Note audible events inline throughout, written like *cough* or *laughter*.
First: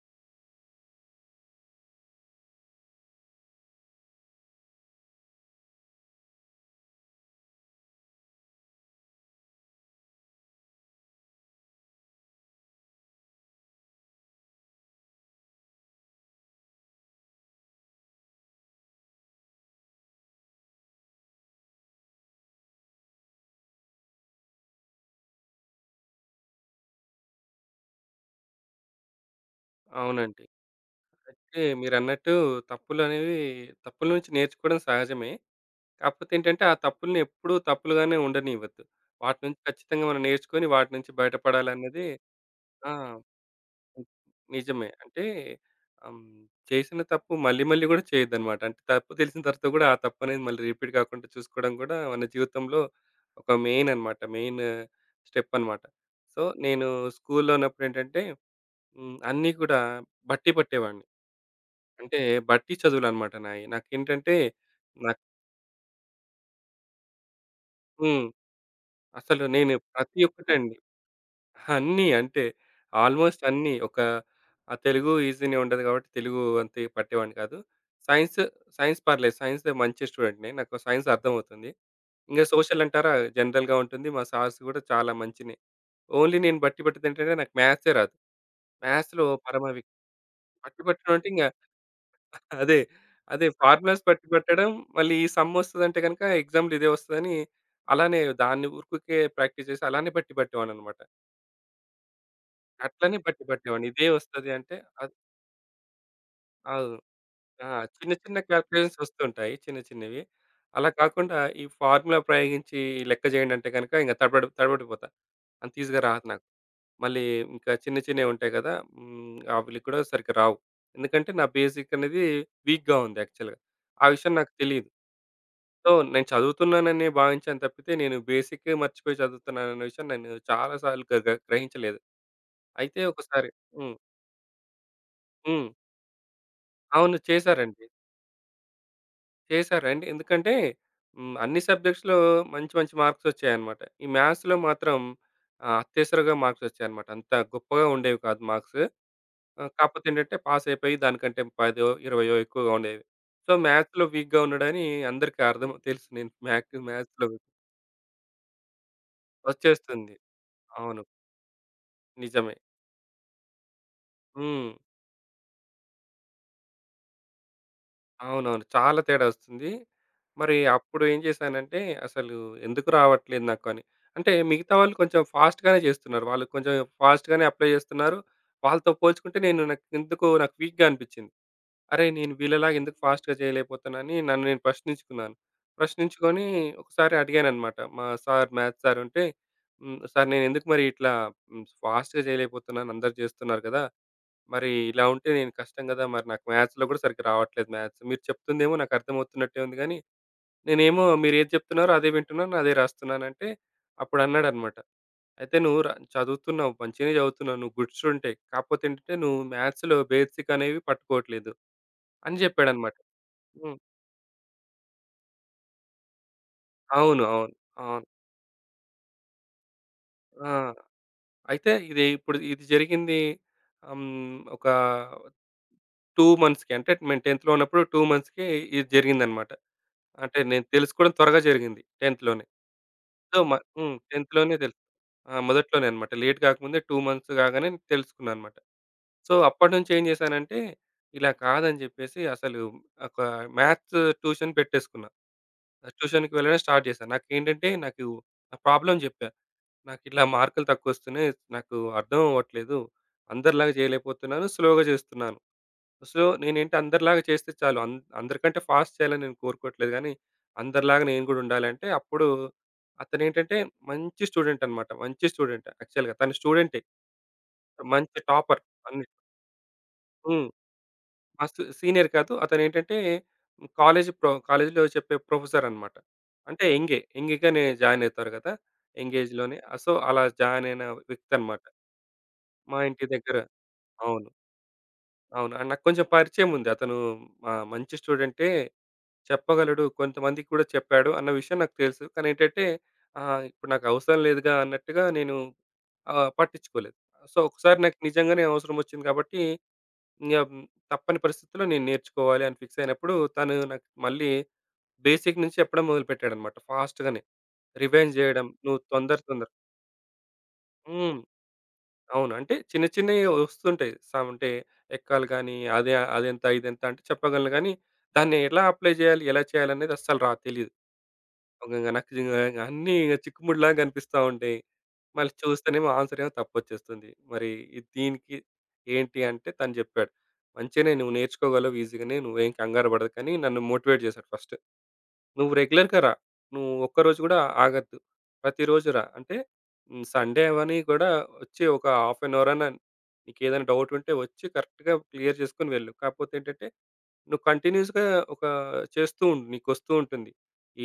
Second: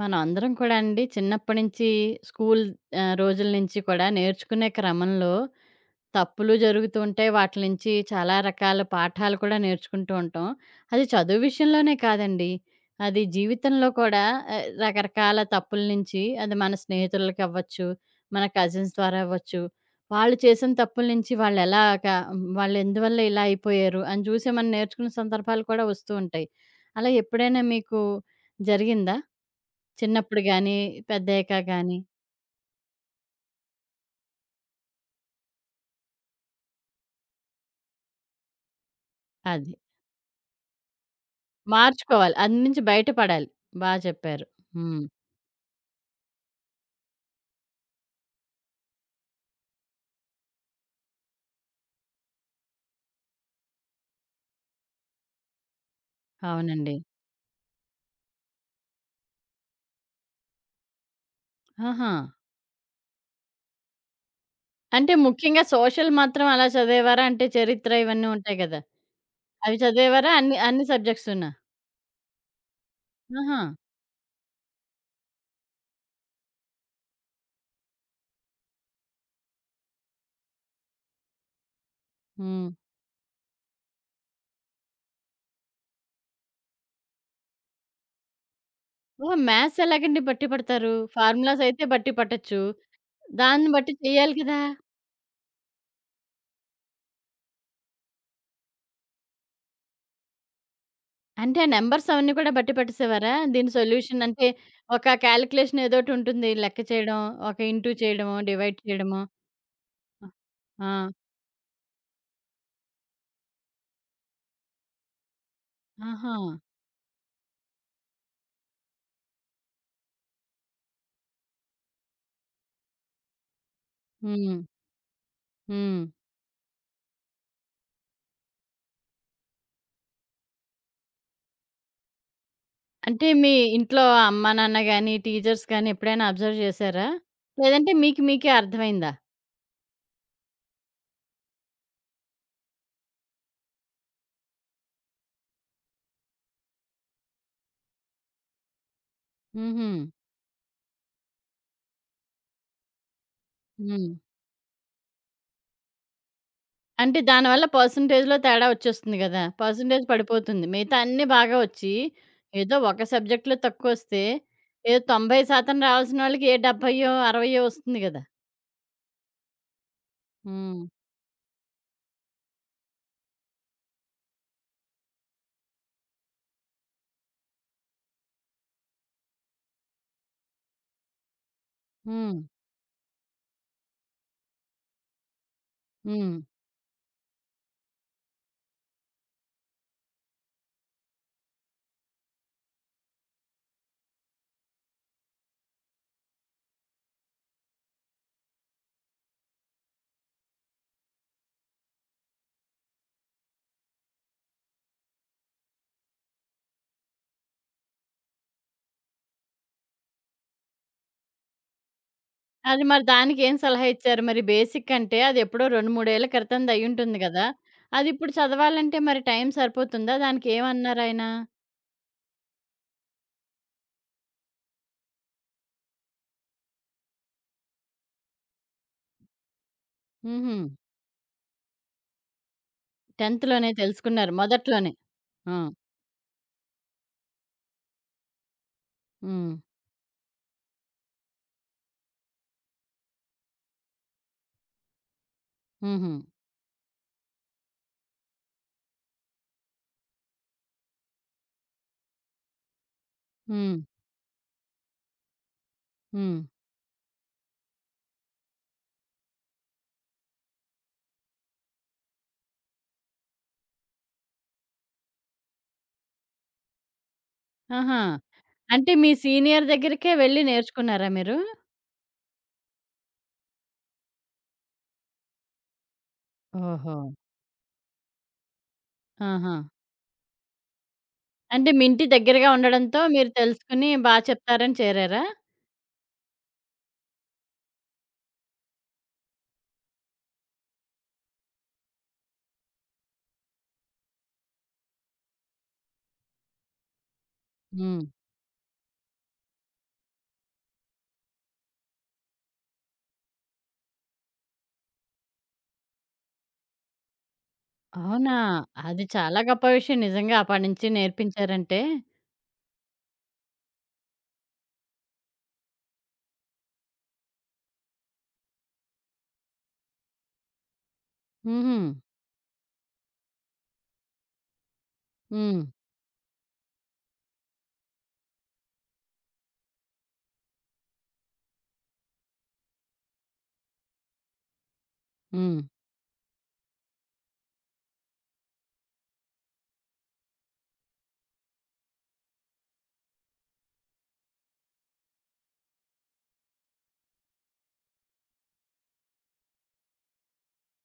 మనం అందరం కూడా అండి చిన్నప్పటి నుంచి స్కూల్ రోజుల నుంచి కూడా నేర్చుకునే క్రమంలో తప్పులు జరుగుతూ ఉంటాయి. వాటిల నుంచి చాలా రకాల పాఠాలు కూడా నేర్చుకుంటూ ఉంటాం. అది చదువు విషయంలోనే కాదండి. అది జీవితంలో కూడా రకరకాల తప్పుల నుంచి అది మన స్నేహితులకి అవ్వచ్చు, మన కజిన్స్ ద్వారా అవ్వచ్చు. వాళ్ళు చేసిన తప్పుల నుంచి వాళ్ళు ఎలాగా వాళ్ళు ఎందువల్ల ఇలా అయిపోయారు అని చూసి మనం నేర్చుకున్న సందర్భాలు కూడా వస్తూ ఉంటాయి. అలా ఎప్పుడైనా మీకు జరిగిందా? చిన్నప్పుడు అవునండి. గాని, అయితే పెద్దయ్యాక గాని. మీరన్నట్టు తప్పులనేవి తప్పుల నుంచి నేర్చుకోవడం సహజమే. కాకపోతే ఏంటంటే, ఆ తప్పుల్ని ఎప్పుడూ తప్పులుగానే ఉండనివ్వద్దు. వాటి నుంచి అది. ఖచ్చితంగా మనం నేర్చుకొని వాటి నుంచి బయటపడాలన్నది. మార్చుకోవాలి. అందు నుంచి ఆ! బయటపడాలి. బా చెప్పారు. నిజమే. హ్మ్. అంటే ఆహ్, హ్మ్, చేసిన తప్పు మళ్ళీ మళ్ళీ గూడా చేయొద్దనమాట. అంటే తప్పు తెలిసిన తర్వాత గూడా ఆ తప్పనేది మళ్ళీ రిపీట్ కాకుండా చూసుకోవడం గూడా మన జీవితంలో ఒక మెయిన్ అనమాట. మెయిన్ స్టెప్ అనమాట. సో, నేను అవునండి. స్కూల్‌లో ఉన్నప్పుడేంటంటే, అన్నీ కూడా బట్టి పట్టేవాడిని. ఆహా! అంటే బట్టి చదువులనమాట నాయి. నాకేంటంటే అంటే నాకు ముఖ్యంగా సోషల్ మాత్రం అలా చదివేవారా? అంటే చరిత్ర హ్మ్. ఇవన్నీ ఉంటాయి గదా! అసలు నేను అవి ప్రతి చదివేవారా? అన్ని ఒక్కటండి. అన్ని సబ్జెక్ట్సునా? అన్నీ అంటే ఆల్‌మోస్ట్ ఆహా! అన్నీ. ఒక ఆ తెలుగు ఈజీనే ఉంటది కాబట్టి తెలుగు అంతే పట్టేవాడిని కాదు. సైన్స్, సైన్స్ పర్లేదు. సైన్స్‌లో మంచి స్టూడెంట్‌నే. నాకు సైన్స్ అర్థమవుతుంది. ఇంక హ్మ్. సోషల్ అంటారా జనరల్‌గా ఉంటుంది. మా సార్స్ గూడా చాలా మంచినే. ఓన్లీ నేను బట్టి పట్టేదేంటంటే నాకు మ్యాథ్సే రాదు. మ్యాథ్స్‌లో ఓహ్! పరమ మ్యాథ్స్ విక్ ఎలాగండి బట్టి బట్టి పడతారు? పట్టడం అంటే ఫార్ములాస్ అయితే బట్టి పట్టొచ్చు. అదే. అదే. దాన్ని బట్టి ఫార్ములాస్ పట్టి చెయ్యాలి కదా! పట్టడం, మళ్ళీ ఈ సమ్మొస్తదంటే గనక ఎగ్జామ్‌లో ఇదే వస్తదని, అలానే దాన్ని ఊరుకుకే ప్రాక్టీస్ చేసి అలానే బట్టి పట్టేవాడిననమాట. అంటే ఆ నంబర్స్ అవన్నీ కూడా బట్టి అట్లనే పట్టేసేవారా? బట్టి దీని పట్టేవాడిని. ఇదే సొల్యూషన్ అంటే వస్తది అంటే అది ఒక కాలిక్యులేషన్ ఏదోటి ఉంటుంది. లెక్క అవును. చేయడం, ఒక ఆ! ఇంటూ చిన్న చేయడమో, చిన్న డివైడ్ క్యాలిక్యులేషన్స్ చేయడమో. వస్తుంటాయి. చిన్న చిన్నవి. అలా ఆ! కాకుండా ఈ ఫార్ములా ప్రయోగించి లెక్క చేయండి అంటే గనక ఇంక తడబడి తడబడిపోతా. అంత ఈజీగా రాదు ఆహా! నాకు. మళ్ళీ ఇంకా చిన్న చిన్నవి ఉంటాయి కదా! హ్మ్. అవి కూడా సరిగ్గా రావు. ఎందుకంటే నా బేసిక్ అనేది వీక్‌గా ఉంది యాక్చువల్‌గా. ఆ విషయం నాకు హ్మ్. తెలీదు. సో, హ్మ్. నేను చదువుతున్నాననే భావించాను తప్పితే, నేను బేసిక్ మర్చిపోయి చదువుతున్నాననే విషయం నేను చాలా సార్లు గ గ గ్రహించలేదు. అయితే అంటే ఒకసారి మీ హ్మ్. ఇంట్లో అమ్మా, నాన్న గాని, టీచర్స్ హ్మ్. గాని ఎప్పుడైనా అబ్జర్వ్ చేసారా? అవును. చేశారండి. లేదంటే మీకే అర్థమైందా? చేశారండి. ఎందుకంటే హ్మ్. అన్ని సబ్జెక్ట్స్‌లో మంచి మంచి మార్క్స్ వచ్చాయన్నమాట. ఈ మ్యాథ్స్‌లో మాత్రం అత్యవసరంగా మార్క్స్ వచ్చాయన్నమాట. అంత గొప్పగా ఉండేవి కాదు మార్క్స్. హుహు. కాకపోతే ఏంటంటే పాస్ అయిపోయి దానికంటే 10 20 ఎక్కువగా ఉండేవి. సో, మ్యాథ్స్‌లో హ్మ్. వీక్‌గా ఉన్నాడని అందరికీ అర్థం తెలుసు. నేను మ్యాక్ అంటే మ్యాథ్స్‌లో దానివల్ల పర్సెంటేజ్‌లో తేడా వచ్చేస్తుంది గదా! పర్సెంటేజ్ వచ్చేస్తుంది. పడిపోతుంది. మిగతా అవును. అన్నీ బాగా వచ్చి, నిజమే. ఏదో ఒక సబ్జెక్ట్‌లో తక్కువొస్తే, హ్మ్. ఏదో 90% రావాల్సిన వాళ్ళకి ఏ 70 60 వస్తుంది గదా! అవునవును. చాలా తేడా ఒస్తుంది. మరి హ్మ్. అప్పుడు ఏం చేశానంటే, అసలు ఎందుకు రావట్లేదు నాకు అని. అంటే మిగతా వాళ్ళు కొంచెం ఫాస్ట్‌గానే చేస్తున్నారు. వాళ్ళు కొంచెం ఫాస్ట్‌గానే అప్లై చేస్తున్నారు. వాళ్ళతో పోల్చుకుంటే నాకు ఎందుకో వీక్‌గా అనిపిచ్చింది. అరే! నేను హ్మ్. వీళ్ళలాగా ఎందుకు ఫాస్ట్‌గా చేయలేకపోతున్నానని నన్ను నేను ప్రశ్నించుకున్నాను. హ్మ్. ప్రశ్నించుకొని ఒకసారి అడిగాననమాట. మా సార్ మ్యాథ్స్ సార్ ఉంటే, హ్మ్. సార్ నేనెందుకు మరి ఇట్లా హ్మ్. ఫాస్ట్‌గా చేయలేకపోతున్నాను అందరూ చేస్తున్నారు కదా! మరి ఇలా ఉంటే నేను కష్టం గదా! మరి నాకు మ్యాథ్స్‌లో గూడా సరిగ్గా రావట్లేదు మ్యాథ్స్. మీరు చెప్తుందేమో నాకు అర్థమవుతున్నట్టే ఉంది గానీ, నేనేమో మీరేది చెప్తున్నారో అదే వింటున్నాను, అదే రాస్తున్నానంటే అప్పుడన్నాడనమాట. అయితే "నువ్వు ర చదువుతున్నావు, మంచిగానే చదువుతున్నావు, నువ్వు గుడ్ స్టూడెంటే. కాకపోతే ఏంటంటే నువ్వు మ్యాథ్స్‌లో బేసిక్ అనేవి పట్టుకోవట్లేదు" అని అది చెప్పాడనమాట. మరి దానికేం హ్మ్. సలహా ఇచ్చారు? మరి బేసిక్ అంటే అదెప్పుడో 2, 3 ఏళ్ల క్రితంది అయ్యుంటుంది అవును. గదా! అవును. అవును. అదిప్పుడు చదవాలంటే మరి టైం సరిపోతుందా? ఆ! దానికేమన్నారాయన? అయితే ఇది ఇప్పుడు జరిగింది హ్మ్. ఒక 2 మంత్స్‌కి అంటే నేను 10థ్‌లో ఉన్నప్పుడు 2 మంత్స్‌కి ఇది జరిగిందనమాట. అంటే హుహు. నేను తెలుసుకోవడం త్వరగా జరిగింది 10థ్ లోనే. సో, 10థ్ మ లోనే హ్మ్. తెలుసుకున్నారు 10థ్ లోనే తెలుసు. మొదట్లోనే. ఆ! ఆ! మొదట్లోనే అన్నమాట. లేట్ కాకముందే 2 మంత్స్ కాగానే తెలుసుకున్నా అన్నమాట. సో, హ్మ్. అప్పటినుంచి ఏం చేశానంటే, ఇలా కాదని చెప్పేసి అసలు ఒక మ్యాథ్స్ ట్యూషన్ పెట్టేసుకున్నా. ఆ హుహు. ట్యూషన్‌కి వెళ్ళడం స్టార్ట్ చేశాను. నాకేంటంటే నా ప్రాబ్లమ్ చెప్పా. నాకిట్లా మార్కులు తక్కువొస్తున్నాయి. నాకు అర్థం అవ్వట్లేదు. అందరిలాగా హ్మ్. చేయలేకపోతున్నాను. స్లోగా చేస్తున్నాను. సో, హ్మ్. నేనేంటి అందరిలాగా చేస్తే చాలు. అందరికంటే ఫాస్ట్ చేయాలని నేను కోరుకోవట్లేదు గానీ, అందరిలాగా నేను గూడా ఉండాలంటే, అప్పుడు అతనేంటంటే మంచి స్టూడెంట్ అన్నమాట. మంచి స్టూడెంట్ యాక్చువల్‌గా. తను స్టూడెంటే. ఆహా! మంచి టాపర్ అంటే మీ అన్నిట్లో. సీనియర్ దగ్గరికే వెళ్లి హ్మ్. నేర్చుకున్నారా మీరు? మస్తు సీనియర్ కాదు. అతనేంటంటే కాలేజీలో చెప్పే ప్రొఫెసర్ అన్నమాట. అంటే ఓహో! యంగే. యంగ్‌గానే జాయిన్ అవుతారు గదా! యంగ్ ఆహా! ఏజ్‌లోనే. సో, అలా జాయిన్ అయిన వ్యక్తి అన్నమాట. అంటే మీ ఇంటి దగ్గరగా మా ఉండడంతో ఇంటి మీరు దగ్గర తెలుసుకుని బా అవును. చెప్తారని చేరారా? అవును. అండ్ నాకు కొంచెం పరిచయం ఉంది. అతను మా మంచి స్టూడెంటే చెప్పగలడు. కొంతమందికి కూడా చెప్పాడు అన్న విషయం నాకు తెలుసు. కానీ ఏంటంటే ఇప్పుడు నాకు అవసరం లేదుగా అన్నట్టుగా నేను పట్టించుకోలేదు. సో, ఒకసారి నాకు హ్మ్. నిజంగానే అవసరం వచ్చింది కాబట్టి ఇంగ తప్పని పరిస్థితిలో నేను నేర్చుకోవాలి అని ఫిక్స్ అయినప్పుడు తను నాకు మళ్ళీ బేసిక్ నుంచి చెప్పడం మొదలుపెట్టాడన్నమాట ఫాస్ట్‌గానే. రివైండ్ అవునా! జేయడం నువ్వు అది తొందర చాలా తొందర గొప్ప విషయం నిజంగా అప్పటి నుంచి హ్మ్. నేర్పించారంటే. అవును. అంటే చిన్న చిన్నయి వస్తుంటాయి. సమ్ అంటే ఎక్కాలి గాని అదే అదెంత ఇదెంత అంటే చెప్పగలను గానీ దాన్ని ఎలా అప్లై జేయాలి? ఎలా చేయాలనేది అస్సలు తెలీదు. ఒక హుహు. ఇంక నాకు ఇంగ అన్నీ చిక్కుముడిలాగా కనిపిస్తా ఉంటాయి. మళ్ళీ హ్మ్. చూస్తేనేమో ఆన్సర్ ఏమో తప్పొచ్చేస్తుంది. మరి ఇది దీనికి ఏంటి అంటే తను చెప్పాడు. "మంచిగానే నువ్వు నేర్చుకోగలవు ఈజీగానే. నువ్వేం కంగారు పడకని" నన్ను మోటివేట్ చేశాడు ఫస్ట్. "నువ్వు హ్మ్. రెగ్యులర్‌గా రా. నువ్వు ఒక్కరోజు కూడా ఆగొద్దు. ప్రతిరోజు రా. అంటే సండే అవని కూడా వచ్చి ఒక హాఫ్ అన్ అవర్ అన్నా నీకేదైనా డౌట్ ఉంటే వచ్చి కరెక్ట్‌గా క్లియర్ చేసుకొని వెళ్ళు. కాకపోతే ఏంటంటే నువ్వు కంటిన్యూస్‌గా ఒక చేస్తూ ఉండు. నీకొస్తూ ఉంటుంది.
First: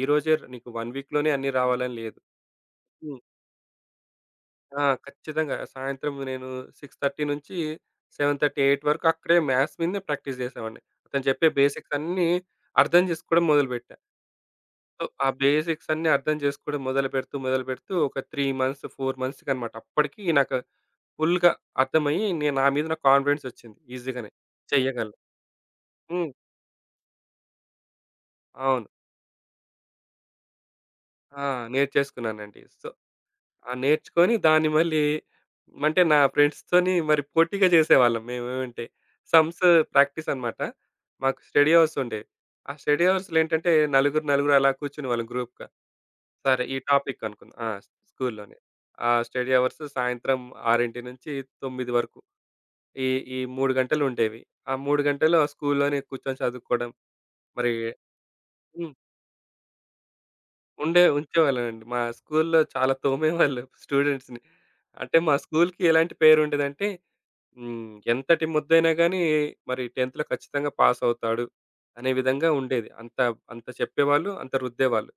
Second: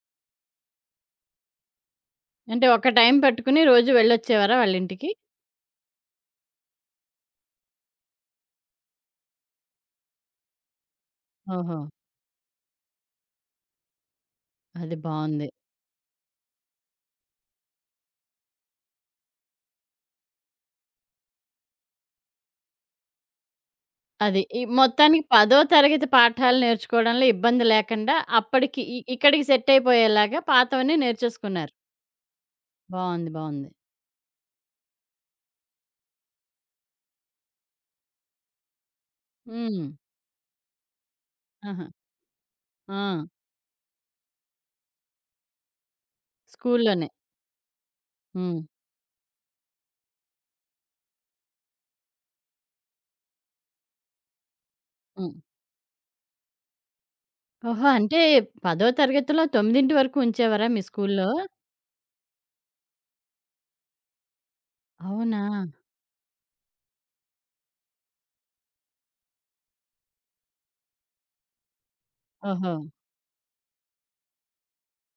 ఈరోజే నీకు 1 వీక్‌లోనే అన్నీ రావాలని లేదు." అంటే ఒక టైం హ్మ్. పెట్టుకుని రోజు వెళ్ళొచ్చేవారా ఆ! వాళ్ళింటికి? ఖచ్చితంగా. సాయంత్రం నేను 6:30 నుంచి 7:30, 8 వరకు అక్కడే మ్యాథ్స్ మీదనే ప్రాక్టీస్ చేసేవాడిని. అతను చెప్పే ఓహో! బేసిక్స్ అన్నీ అర్థం చేసుకోవడం మొదలుపెట్టా. అది సో, ఆ బావుంది. బేసిక్స్ అన్నీ అర్థం చేసుకోవడం మొదలుపెడుతూ, మొదలుపెడుతూ ఒక 3 మంత్స్, 4 మంత్స్‌కనమాట. అప్పటికి నాకు ఫుల్‌గా అర్థమయ్యి నేను నా మీద నాకు కాన్ఫిడెన్స్ వచ్చింది. ఈజీగానే. అది. ఈ చెయ్యగలను. మొత్తానికి పదో తరగతి హ్మ్. పాఠాలు నేర్చుకోవడంలో ఇబ్బంది లేకుండా అప్పటికి అవును. ఇక్కడికి సెట్ అయిపోయేలాగా పాతవన్నీ ఆ! నేర్చేసుకున్నారు. నేర్చేసుకున్నానండి. సో బావుంది. బావుంది. ఆ! నేర్చుకొని దాన్ని మళ్ళీ అంటే నా ఫ్రెండ్స్‌తోని మరి పోటీగా చేసేవాళ్ళం మేమేమంటే సమ్స్ హ్మ్. ప్రాక్టీస్ అన్నమాట. మాకు స్టడీ ఆహా! అవర్స్ ఉండేవి. ఆ ఆ! స్టడీ అవర్స్‌లో ఏంటంటే నలుగురు, నలుగురు అలా కూర్చునేవాళ్ళం గ్రూప్‌గా. సరే ఈ స్కూల్లోనే. టాపిక్ అనుకుందాం. ఆ! స్కూల్‌లోనే. హ్మ్. ఆ స్టడీ అవర్స్ సాయంత్రం 6 నుంచి 9 వరకు. ఈ ఈ 3 గంటలు ఉండేవి. ఆ 3 గంటలు హ్మ్. ఆ స్కూల్‌లోనే కూర్చొని చదువుకోవడం. మరి ఓహో! అంటే పదో హ్మ్. తరగతిలో 9 వరకు ఉంచేవారా మీ స్కూల్లో? ఉంచేవాళ్ళమండి. మా స్కూల్‌లో చాలా తోమేవాళ్ళు స్టూడెంట్స్‌ని. అంటే మా అవునా? స్కూల్‌కి ఎలాంటి పేరుండేదంటే హ్మ్. ఎంతటి మొద్దైనా గాని మరి 10థ్‌లో ఖచ్చితంగా పాస్ అవుతాడు అనే విధంగా ఓహో! ఉండేది. అంత అంత చెప్పేవాళ్ళు, అంత రుద్దేవాళ్ళు.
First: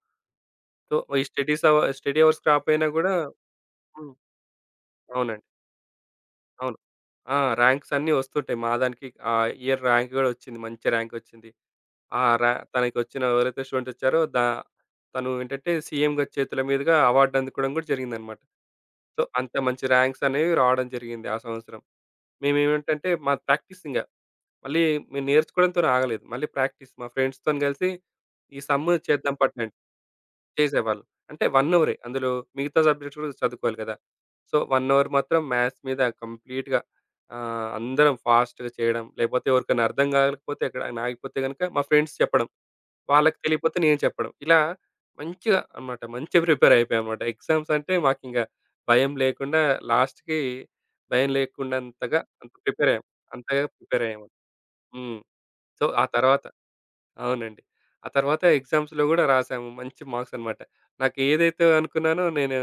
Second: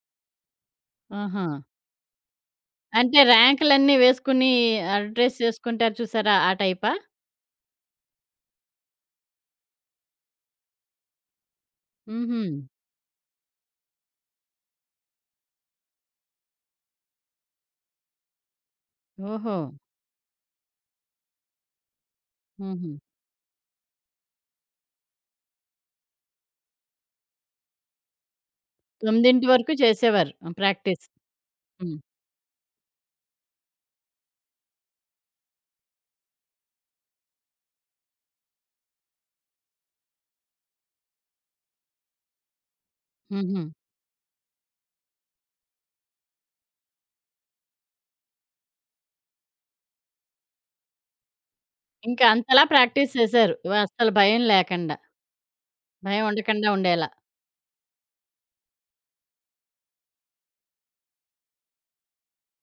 సో, ఈ ఆహా! స్టడీ అవర్స్ రాపోయినా గూడా అంటే ర్యాంకులన్నీ హ్మ్. వేసుకుని అడ్రస్ అవునండి. చేసుకుంటారు చూసారా? ఆ అవును. టైపా? ఆ! ర్యాంక్స్ అన్నీ వస్తుంటాయి. మా దానికి ఆ ఇయర్ ర్యాంక్ గూడా వచ్చింది. మంచి ర్యాంక్ వచ్చింది. ఆ హుహు. ర్యా తనకొచ్చిన ఎవరైతే స్టూడెంట్ వచ్చారో తను ఏంటంటే సీఎం గారి చేతుల మీదుగా అవార్డ్ అందుకోవడం గూడా జరిగిందన్నమాట. సో, అంత ఓహో! మంచి ర్యాంక్స్ అనేవి రావడం జరిగింది ఆ సంవత్సరం. హుహు. మేమేంటంటే మా ప్రాక్టీస్ ఇంగ. మళ్ళీ మేము నేర్చుకోవడంతోని ఆగలేదు. మళ్ళీ ప్రాక్టీస్ మా ఫ్రెండ్స్‌తోని కలిసి ఈ సమ్ చేద్దాం 9 వరకు పట్టండి చేసేవారు ఆ! చేసేవాళ్ళు. ప్రాక్టీస్. అంటే 1 అవరే. హ్మ్. అందులో మిగతా సబ్జెక్ట్స్ కూడా చదువుకోవాలి కదా! సో, 1 అవర్ మాత్రం మ్యాథ్స్ మీద కంప్లీట్‌గా అందరం ఫాస్ట్‌గా చేయడం. లేకపోతే ఎవరికైనా అర్థం కాకపోతే ఎక్కడైనా ఆగిపోతే గనుక మా ఫ్రెండ్స్ చెప్పడం. వాళ్ళకి హుహు. తెలియకపోతే నేను చెప్పడం. ఇలా మంచిగా అన్నమాట. మంచిగా ప్రిపేర్ అయిపోయామన్నమాట. ఎగ్జామ్స్ అంటే మాకింక భయం లేకుండా లాస్ట్‌కి భయం లేకుండంతగా ఇంకా అంత అంతలా ప్రిపేర్ అయ్యాం. ప్రాక్టీస్ చేశారు. అంతగా ప్రిపేర్ అస్సలు అయ్యాము. భయం లేకండా. హ్మ్. సో, ఆ భయం తర్వాత ఉండకండా ఉండేలా. అవునండి. ఆ తర్వాత ఎగ్జామ్స్‌లో గూడా రాసాము. మంచి మార్క్స్ అన్నమాట. నాకు ఏదైతే అనుకున్నానో నేను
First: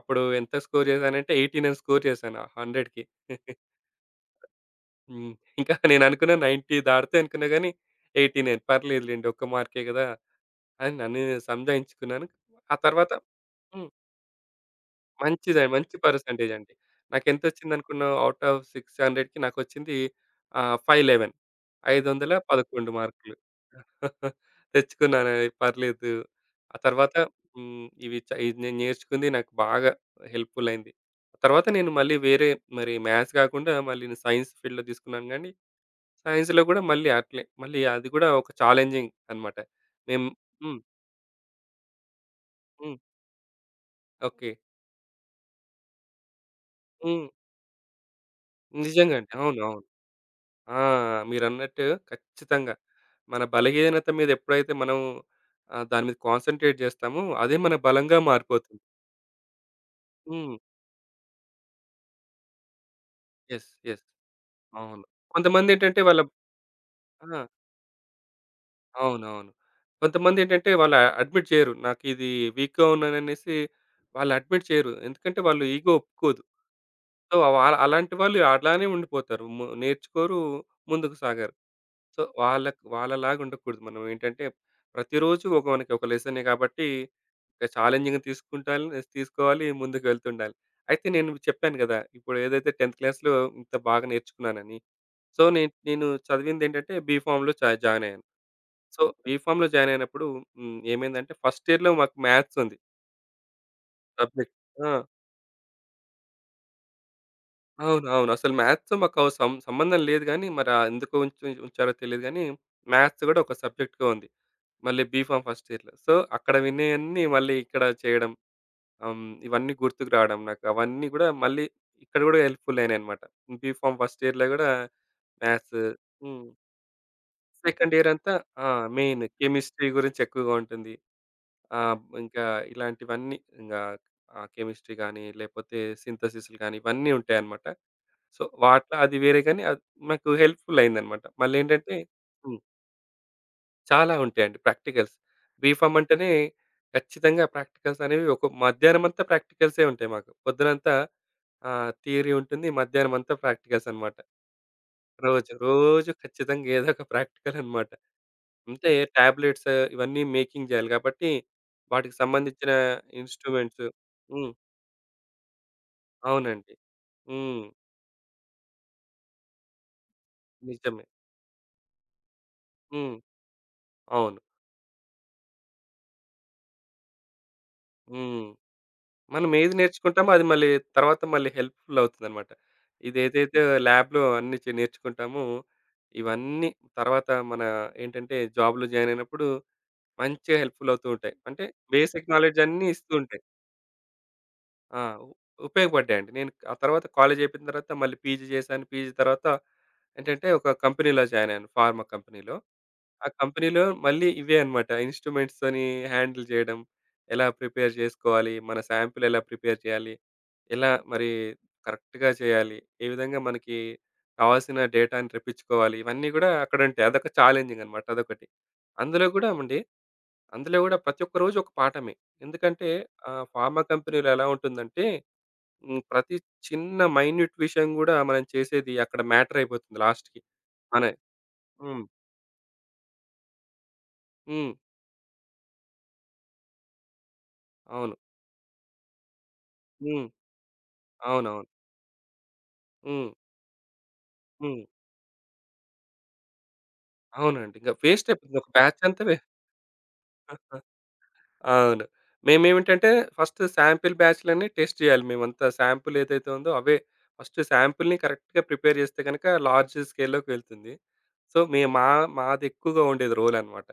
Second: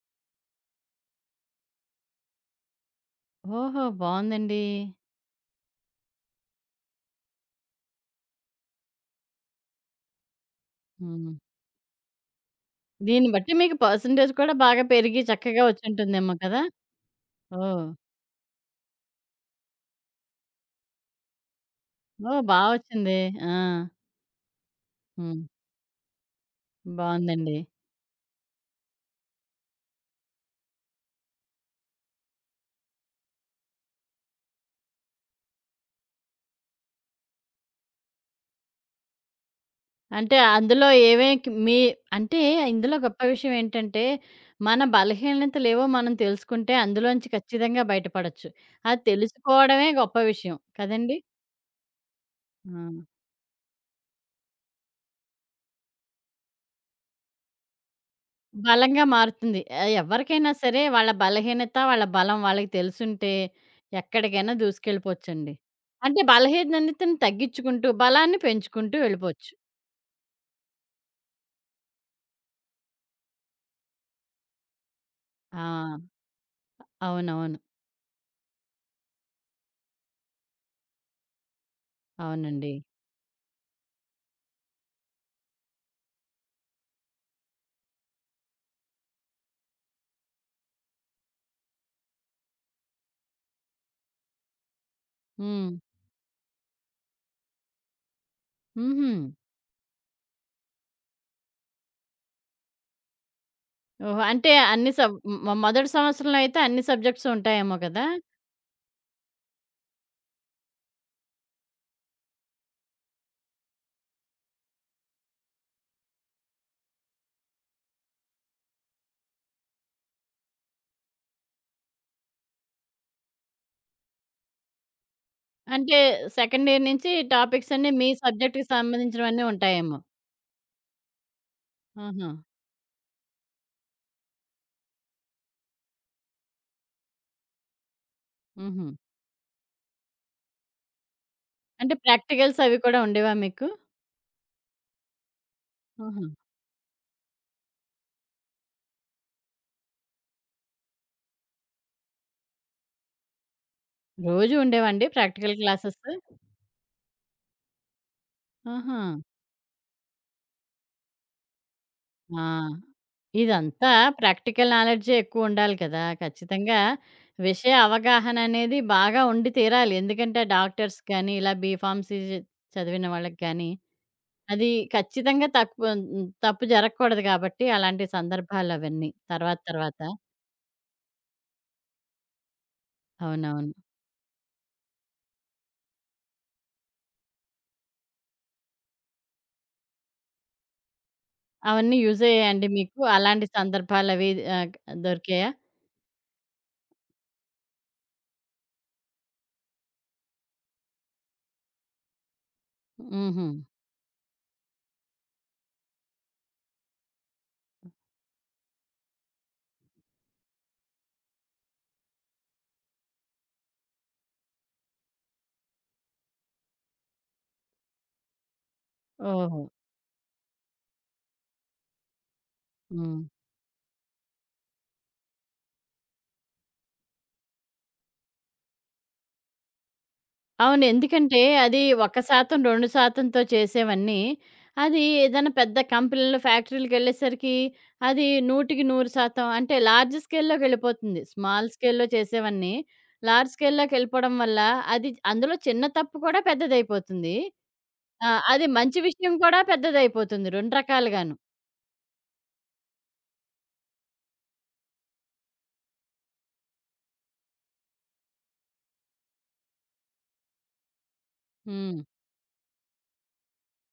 అప్పుడు ఎంత స్కోర్ చేశానంటే 80 నేను స్కోర్ చేశాను 100కి. హ్మ్. *laughs* ఓహో! బావుందండి. ఇంకా నేను అనుకున్న 90 దాటితే అనుకున్నా గానీ 80 పర్లేదులెండి. ఒక్క మార్కే గదా! అని నన్ను హ్మ్. నేను సంజాయించుకున్నాను. ఆ తర్వాత దీన్ని బట్టి మీకు హ్మ్. పర్సెంటేజ్ కూడా బాగా పెరిగి చక్కగా మంచిదే మంచి వచ్చుంటుందేమో పర్సెంటేజ్ కదా! అండి. ఓహ్! నాకెంతొచ్చిందనుకున్నావు? ఔట్ ఆఫ్ 600కి నాకొచ్చింది ఆహ్, 511 ఓహ్! బా 511 వచ్చింది. మార్కులు. ఆ! *laughs* తెచ్చుకున్నాను హ్మ్. పర్లేదు. ఆ తర్వాత బావుందండి. హ్మ్. ఇవి చ ఇది నేను నేర్చుకుంది నాకు బాగా హెల్ప్‌ఫుల్ అయింది. ఆ తర్వాత నేను మళ్ళీ వేరే మరి మ్యాథ్స్ కాకుండా మళ్ళీ నేను సైన్స్ ఫీల్డ్‌లో తీసుకున్నాను గానీ, సైన్స్‌లో కూడా మళ్ళీ అట్లే. మళ్ళీ అది కూడా ఒక ఛాలెంజింగ్ అన్నమాట. మేము అంటే హ్మ్. అందులో ఏమేం క్ మీ అంటే హ్మ్. ఇందులో గొప్ప విషయం ఏంటంటే, ఓకే. మన బలహీనతలేవో మనం తెలుసుకుంటే హ్మ్. అందులోంచి ఖచ్చితంగా బయటపడొచ్చు. అది నిజంగా అండి. అవును. అవును. తెలుసుకోవడమే గొప్ప విషయం ఆ! కదండీ! మీరన్నట్టు ఖచ్చితంగా. ఆ! మన బలహీనత మీద ఎప్పుడైతే మనం దాని మీద కాన్సంట్రేట్ జేస్తామో అదే మన బలంగా మారిపోతుంది. బలంగా మారుతుంది. ఎవరికైనా హ్మ్. సరే వాళ్ళ బలహీనత, వాళ్ళ బలం వాళ్ళకి తెలిసుంటే యెస్. యెస్. ఎక్కడికైనా అవును. దూసుకెళ్ళిపోవచ్చండి. కొంతమందేంటంటే అంటే వాళ్ళ బలహీనతను ఆ! తగ్గించుకుంటూ, బలాన్ని పెంచుకుంటూ అవునవును. వెళ్ళిపోవచ్చు. కొంతమందేంటంటే వాళ్ళు అడ్మిట్ చేయరు. నాకిది వీక్‌గా ఉన్నాననేసి వాళ్ళు అడ్మిట్ చేయరు. ఎందుకంటే వాళ్ళు ఆ! ఈగో ఒప్పుకోదు. సో, అవునవును. అలాంటి వాళ్ళు అలానే ఉండిపోతారు. నేర్చుకోరు, ముందుకు సాగరు. సో, అవునండి. వాళ్ళకు వాళ్ళలాగా ఉండకూడదు. మనం ఏంటంటే ప్రతిరోజు మనకి ఒక లెసనే కాబట్టి ఇక ఛాలెంజింగ్‌గా తీసుకోవాలి ముందుకు వెళ్తుండాలి. అయితే నేను చెప్పాను గదా! ఇప్పుడు ఏదైతే 10థ్ క్లాస్‌లో ఇంత బాగా నేర్చుకున్నానని. సో, హ్మ్. నేను నేను చదివిందేంటంటే బీఫామ్‌లో జాయిన్ అయ్యాను. సో, హుహు. బీఫామ్‌లో జాయిన్ అయినప్పుడు ఏమైందంటే ఫస్ట్ ఇయర్‌లో మాకు మ్యాథ్స్ ఉంది ఓహో! అంటే సబ్జెక్ట్. అన్ని ఆ! మ మొదటి సంవత్సరంలో అయితే అన్ని సబ్జెక్ట్స్ ఉంటాయేమో కదా! అవును. అవును. అసలు మ్యాథ్స్ మాకు అవ సం సంబంధం లేదు గానీ మరి ఆ ఎందుకు ఉంచ ఉంచారో తెలీదు గానీ మ్యాథ్స్ గూడా ఒక సబ్జెక్ట్‌గా ఉంది. మళ్ళీ బీఫామ్ ఫస్ట్ ఇయర్‌లో. సో, అక్కడ విన్నయన్నీ మళ్ళీ ఇక్కడ చేయడం. ఆహ్, ఇవన్నీ గుర్తుకు రావడం నాకు. అవన్నీ గూడా మళ్ళీ ఇక్కడ గూడా హెల్ప్‌ఫుల్ అయినాయన్నమాట. బీఫామ్ ఫస్ట్ ఇయర్‌లో గూడా మ్యాథ్స్ అంటే హ్మ్. సెకండ్ ఇయర్ నుంచి టాపిక్స్ అన్నీ సెకండ్ ఇయర్ మీ అంతా సబ్జెక్ట్‌కి ఆ! మెయిన్ సంబంధించినవన్నీ కెమిస్ట్రీ ఉంటాయేమో. గురించి ఎక్కువగా ఉంటుంది. ఆహా! ఇంకా ఇలాంటివన్నీ కెమిస్ట్రీ గానీ, లేపోతే సింథసిస్‌లు గానీ, ఇవన్నీ ఉంటాయన్నమాట. సో, హుహు. వాటిలో అది వేరే గానీ, అది నాకు హెల్ప్‌ఫుల్ అయిందన్నమాట. అంటే మళ్ళేంటంటే హ్మ్. ప్రాక్టికల్స్ అవి కూడా ఉండేవా మీకు? చాలా ఉంటాయండి ప్రాక్టికల్స్. బీఫార్మ్ ఆహా! అంటేనే ఖచ్చితంగా ప్రాక్టికల్స్ అనేవి ఒక మధ్యాహ్నం అంతా ప్రాక్టికల్సే ఉంటాయి మాకు. పొద్దునంతా థియరీ ఉంటుంది. మధ్యాహ్నం అంతా ప్రాక్టికల్స్ అన్నమాట. రోజూ ఉండేవా అండి రోజు, ప్రాక్టికల్ క్లాసెస్? రోజు ఖచ్చితంగా ఏదో ఒక ప్రాక్టికల్ అన్నమాట. అంటే ఆహా! టాబ్లెట్స్ ఇవన్నీ మేకింగ్ జేయాలి కాబట్టి వాటికి ఆ! సంబంధించిన ఇన్‌స్ట్రుమెంట్స్. ఇదంతా హ్మ్. ప్రాక్టికల్ నాలెడ్జే ఎక్కువుండాలి కదా! అవునండి. ఖచ్చితంగా హ్మ్. విషయ అవగాహన అనేది బాగా ఉండి తీరాలి. ఎందుకంటే డాక్టర్స్ నిజమే. కానీ, ఇలా బీఫార్మసీ చదివిన హ్మ్. వాళ్ళకి కానీ అవును. అది ఖచ్చితంగా తప్పు హ్మ్. తప్పు జరగకూడదు కాబట్టి అలాంటి హ్మ్. సందర్భాలవన్నీ. మనం తర్వాత ఏది తర్వాత. నేర్చుకుంటామో అది మళ్ళీ తర్వాత మళ్ళీ హెల్ప్‌ఫుల్ అవుతుందనమాట. ఇదేదైతే అవునవును. ల్యాబ్‌లో అన్నీ నేర్చుకుంటామో, ఇవన్నీ తర్వాత మన ఏంటంటే జాబ్‌లో జాయిన్ అయినప్పుడు మంచిగా హెల్ప్‌ఫుల్ అవుతూ ఉంటాయి. అంటే అవన్నీ యూజ్ బేసిక్ నాలెడ్జ్ అయ్యాయండి అన్నీ మీకు? ఇస్తూ ఉంటాయి. అలాంటి సందర్భాలవి ఆహ్, ఆ! దొరికాయా? ఉపయోగపడ్డాయండి. నేను ఆ తర్వాత కాలేజ్ అయిపోయిన తర్వాత మళ్ళీ పీజీ చేశాను. పీజీ తర్వాత ఏంటంటే ఒక కంపెనీలో జాయిన్ అయ్యాను. ఫార్మా కంపెనీలో. ఆ హుహు. కంపెనీలో మళ్ళీ ఇవే అన్నమాట. ఇన్‌స్ట్రుమెంట్స్‌తోని హ్యాండిల్ చేయడం, ఎలా ప్రిపేర్ చేసుకోవాలి, మన శాంపిల్ ఎలా ప్రిపేర్ చేయాలి, ఎలా మరి కరెక్ట్‌గా చేయాలి, ఏ విధంగా మనకి కావాల్సిన డేటాని రప్పించుకోవాలి, ఇవన్నీ గూడా అక్కడ ఉంటాయి. అదొక ఛాలెంజింగ్ అన్నమాట అదొకటి. అందులో గూడా ఓహో! అండి, అందులో గూడా ప్రతి ఒక్క రోజు ఒక పాఠమే. ఎందుకంటే హ్మ్. ఫార్మా కంపెనీలో ఎలా ఉంటుందంటే ప్రతి చిన్న మైన్యూట్ విషయం గూడా మనం చేసేది అక్కడ మ్యాటర్ అయిపోతుంది లాస్ట్‌కి. అవును. మన ఎందుకంటే అది హ్మ్. 1% 2%తో చేసేవన్నీ, హ్మ్. అది ఏదైనా పెద్ద కంపెనీలు, ఫ్యాక్టరీలకెళ్ళేసరికి అవును. అది 100కి 100% అంటే లార్జ్ హ్మ్. స్కేల్‌లోకెళ్ళిపోతుంది. అవునవును. స్మాల్ స్కేల్‌లో చేసేవన్నీ హ్మ్. లార్జ్ స్కేల్‌లోకెళ్ళిపోవడం వల్ల హ్మ్. అది అందులో చిన్న తప్పు కూడా పెద్దదైపోతుంది. అవునండి. ఇంక వేస్ట్ ఆ! అయిపోతుంది. అది ఒక మంచి బ్యాచ్ అంతా విషయం కూడా పెద్దదైపోతుంది 2 *laughs* రకాలుగాను. అవును. మేమేమిటంటే ఫస్ట్ శాంపిల్ బ్యాచ్‌లన్నీ టెస్ట్ చేయాలి. మేమంతా శాంపిల్ ఏదైతే ఉందో అవే ఫస్ట్ శాంపిల్‌ని కరెక్ట్‌గా ప్రిపేర్ చేస్తే గనక లార్జ్ స్కేల్‌లోకి వెళ్తుంది. సో, మే హ్మ్. మా మాది ఎక్కువగా ఉండేది రోలనమాట.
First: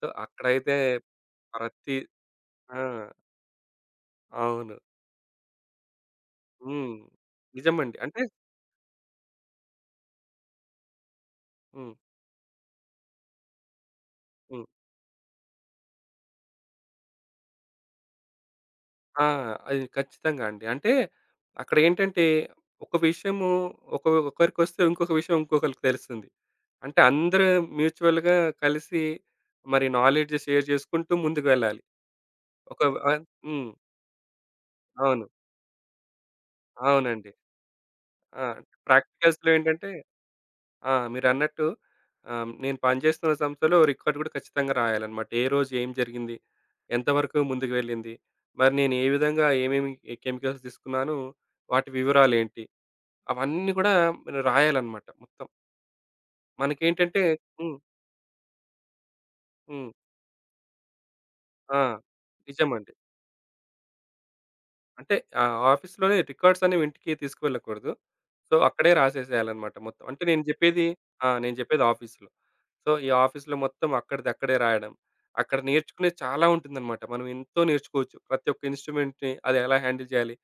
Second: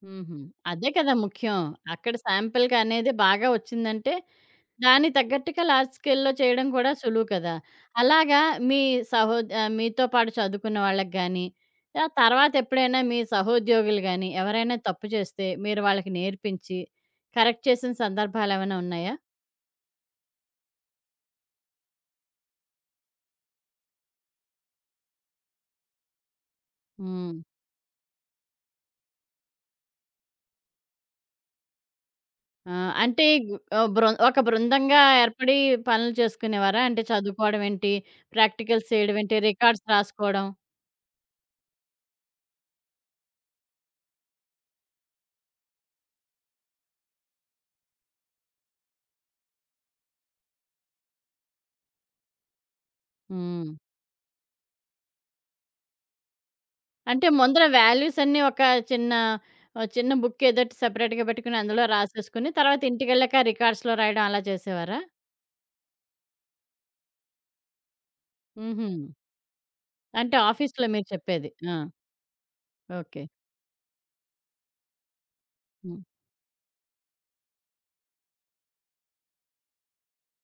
సో, హుహు. అక్కడైతే అదే కదా ముఖ్యం. ప్రతి అక్కడ ఆ! శాంపిల్‌కనేది బాగా వచ్చిందంటే అవును. దానికి తగ్గట్టుగా లార్జ్ స్కేల్‌లో చేయడం కూడా హ్మ్. సులువు కదా! నిజమండి. అంటే అలాగా మీ మీతో పాటు చదువుకున్న వాళ్ళకి గాని, హ్మ్. ఆ తర్వాత ఎప్పుడైనా మీ సహోద్యోగులు గాని, హ్మ్. ఎవరైనా తప్పు చేస్తే మీరు వాళ్ళకి నేర్పించి, కరెక్ట్ చేసిన సందర్భాలేమైనా ఉన్నాయా? ఆ! అది ఖచ్చితంగా అండి. అంటే అక్కడ ఏంటంటే ఒక విషయము ఒక ఒకరికొస్తే ఇంకొక విషయం ఇంకొకరికి తెలుస్తుంది. అంటే హ్మ్. అందరూ మ్యూచువల్‌గా కలిసి మరి నాలెడ్జ్ షేర్ చేసుకుంటూ ముందుకు వెళ్ళాలి. ఆ! ఒక ఆహ్, అంటే ఈ గు హ్మ్. ఆహ్, బృ ఒక బృందంగా అవును. ఏర్పడి పనులు చేసుకునేవారా? అంటే అవునండి. చదువుకోవడం ఏంటి, ఆ! ప్రాక్టికల్స్ చేయడం ఏంటి, ప్రాక్టికల్స్‌లో రికార్డ్స్ ఏంటంటే రాసుకోవడం? ఆ! మీరన్నట్టు నేను పనిచేస్తున్న సంస్థలో రికార్డ్ కూడా ఖచ్చితంగా రాయాలన్నమాట. ఏ రోజు ఏం జరిగింది? ఎంతవరకు ముందుకు వెళ్ళింది? మరి నేను ఏ విధంగా ఏమేమి కెమికల్స్ తీసుకున్నాను? వాటి వివరాలేంటి? హ్మ్. అవన్నీ గూడా మనం రాయాలన్నమాట మొత్తం. మనకేంటంటే అంటే ముందర హ్మ్. వాల్యూస్ అన్నీ ఒక చిన్న హ్మ్. చిన్న బుక్ ఏదోటి సెపరేట్‌గా పెట్టుకొని ఆ! అందులో రాసేసుకొని, తర్వాత నిజమండి. ఇంటికెళ్ళాక రికార్డ్స్‌లో రాయడం అలా చేసేవారా? అంటే ఆఫీస్‌లోనే రికార్డ్స్ అనేవి ఇంటికి తీసుకువెళ్ళకూడదు. సో, హుహు. అక్కడే రాసేసేయాలన్నమాట మొత్తం. అంటే అంటే నేను జెప్పేది ఆఫీస్‌లో మీరు ఆ! చెప్పేది. నేను ఆ! జెప్పేది ఆఫీస్‌లో. సో, ఈ ఓకే. ఆఫీస్‌లో మొత్తం అక్కడిది అక్కడే రాయడం. అక్కడ హ్మ్. నేర్చుకునేది చాలా ఉంటుందన్నమాట. మనం ఎంతో నేర్చుకోవచ్చు. ప్రతి ఒక్క ఇన్‌స్ట్రుమెంట్‌ని అది ఎలా హ్యాండిల్ చేయాలి?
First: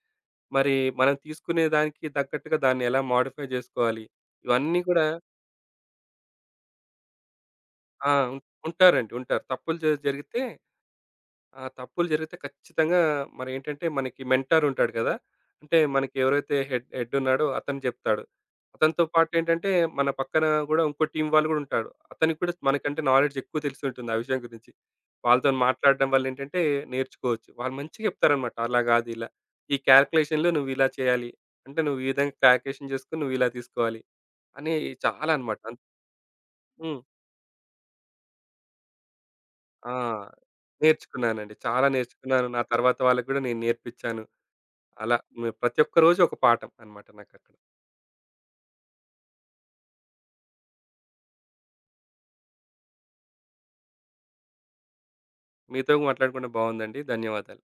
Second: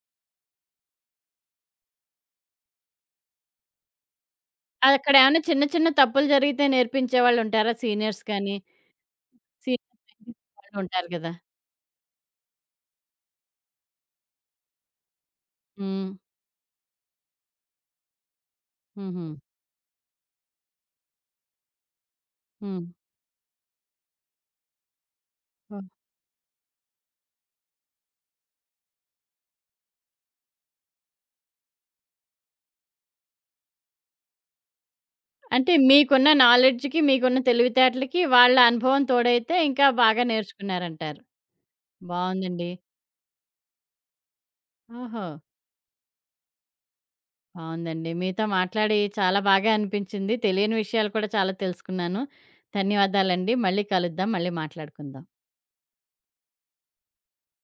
మరి మనం తీసుకునే దానికి తగ్గట్టుగా దాన్ని ఎలా మోడిఫై జేసుకోవాలి? ఇవన్నీ గూడా అక్కడేమన్నా చిన్న చిన్న తప్పులు జరిగితే నేర్పించేవాళ్ళుంటారా? ఆ! సీనియర్స్ కానీ, ఉంటారండి. ఉంటారు. తప్పులు సీనియర్ జరిగితే సైంటిస్ట్ వాళ్ళుంటారు కదా! ఆ తప్పులు జరిగితే ఖచ్చితంగా మరేంటంటే మనకి మెంటార్ ఉంటాడు కదా! అంటే హ్మ్. మనకి ఎవరైతే హెడ్ హెడ్ ఉన్నాడో అతను చెప్తాడు. అతనితో హుహు. పాటు ఏంటంటే మన పక్కన గూడా ఇంకో టీమ్ వాళ్ళు గూడా ఉంటాడు. అతనికి కూడా హ్మ్. మనకంటే నాలెడ్జ్ ఎక్కువ తెలిసి ఉంటుంది ఆ విషయం గురించి. వాళ్ళతోని ఓహ్! మాట్లాడడం వల్ల ఏంటంటే నేర్చుకోవచ్చు. వాళ్ళు మంచిగా చెప్తారనమాట. అలా గాదు ఇలా. ఈ క్యాలిక్యులేషన్‌లో నువ్వు ఇలా చేయాలి. అంటే నువ్వు ఈ విధంగా క్యాలిక్యులేషన్ చేసుకొని నువ్వు ఇలా తీసుకోవాలి అని చాలా అనమాట. అంటే మీకున్న హ్మ్. నాలెడ్జ్‌కి, మీకున్న తెలివితేటలకి వాళ్ళ అనుభవం తోడైతే ఇంకా ఆ! బాగా నేర్చుకున్నారంటారు. నేర్చుకున్నానండి. చాలా నేర్చుకున్నాను. నా బావుందండి. తర్వాత వాళ్ళకి గూడా నేను నేర్పించాను. అలా ఓహో! ప్రతి ఒక్క రోజు ఒక పాఠం అన్నమాట నాకక్కడ. బావుందండి. మీతో మాట్లాడి చాలా బాగా అనిపించింది. తెలియని విషయాలు కూడా చాలా తెలుసుకున్నాను. ధన్యవాదాలండి. మళ్ళీ కలుద్దాం. మళ్ళీ మాట్లాడుకుందాం. మీతో మాట్లాడుకుంటే బాగుందండి. ధన్యవాదాలు.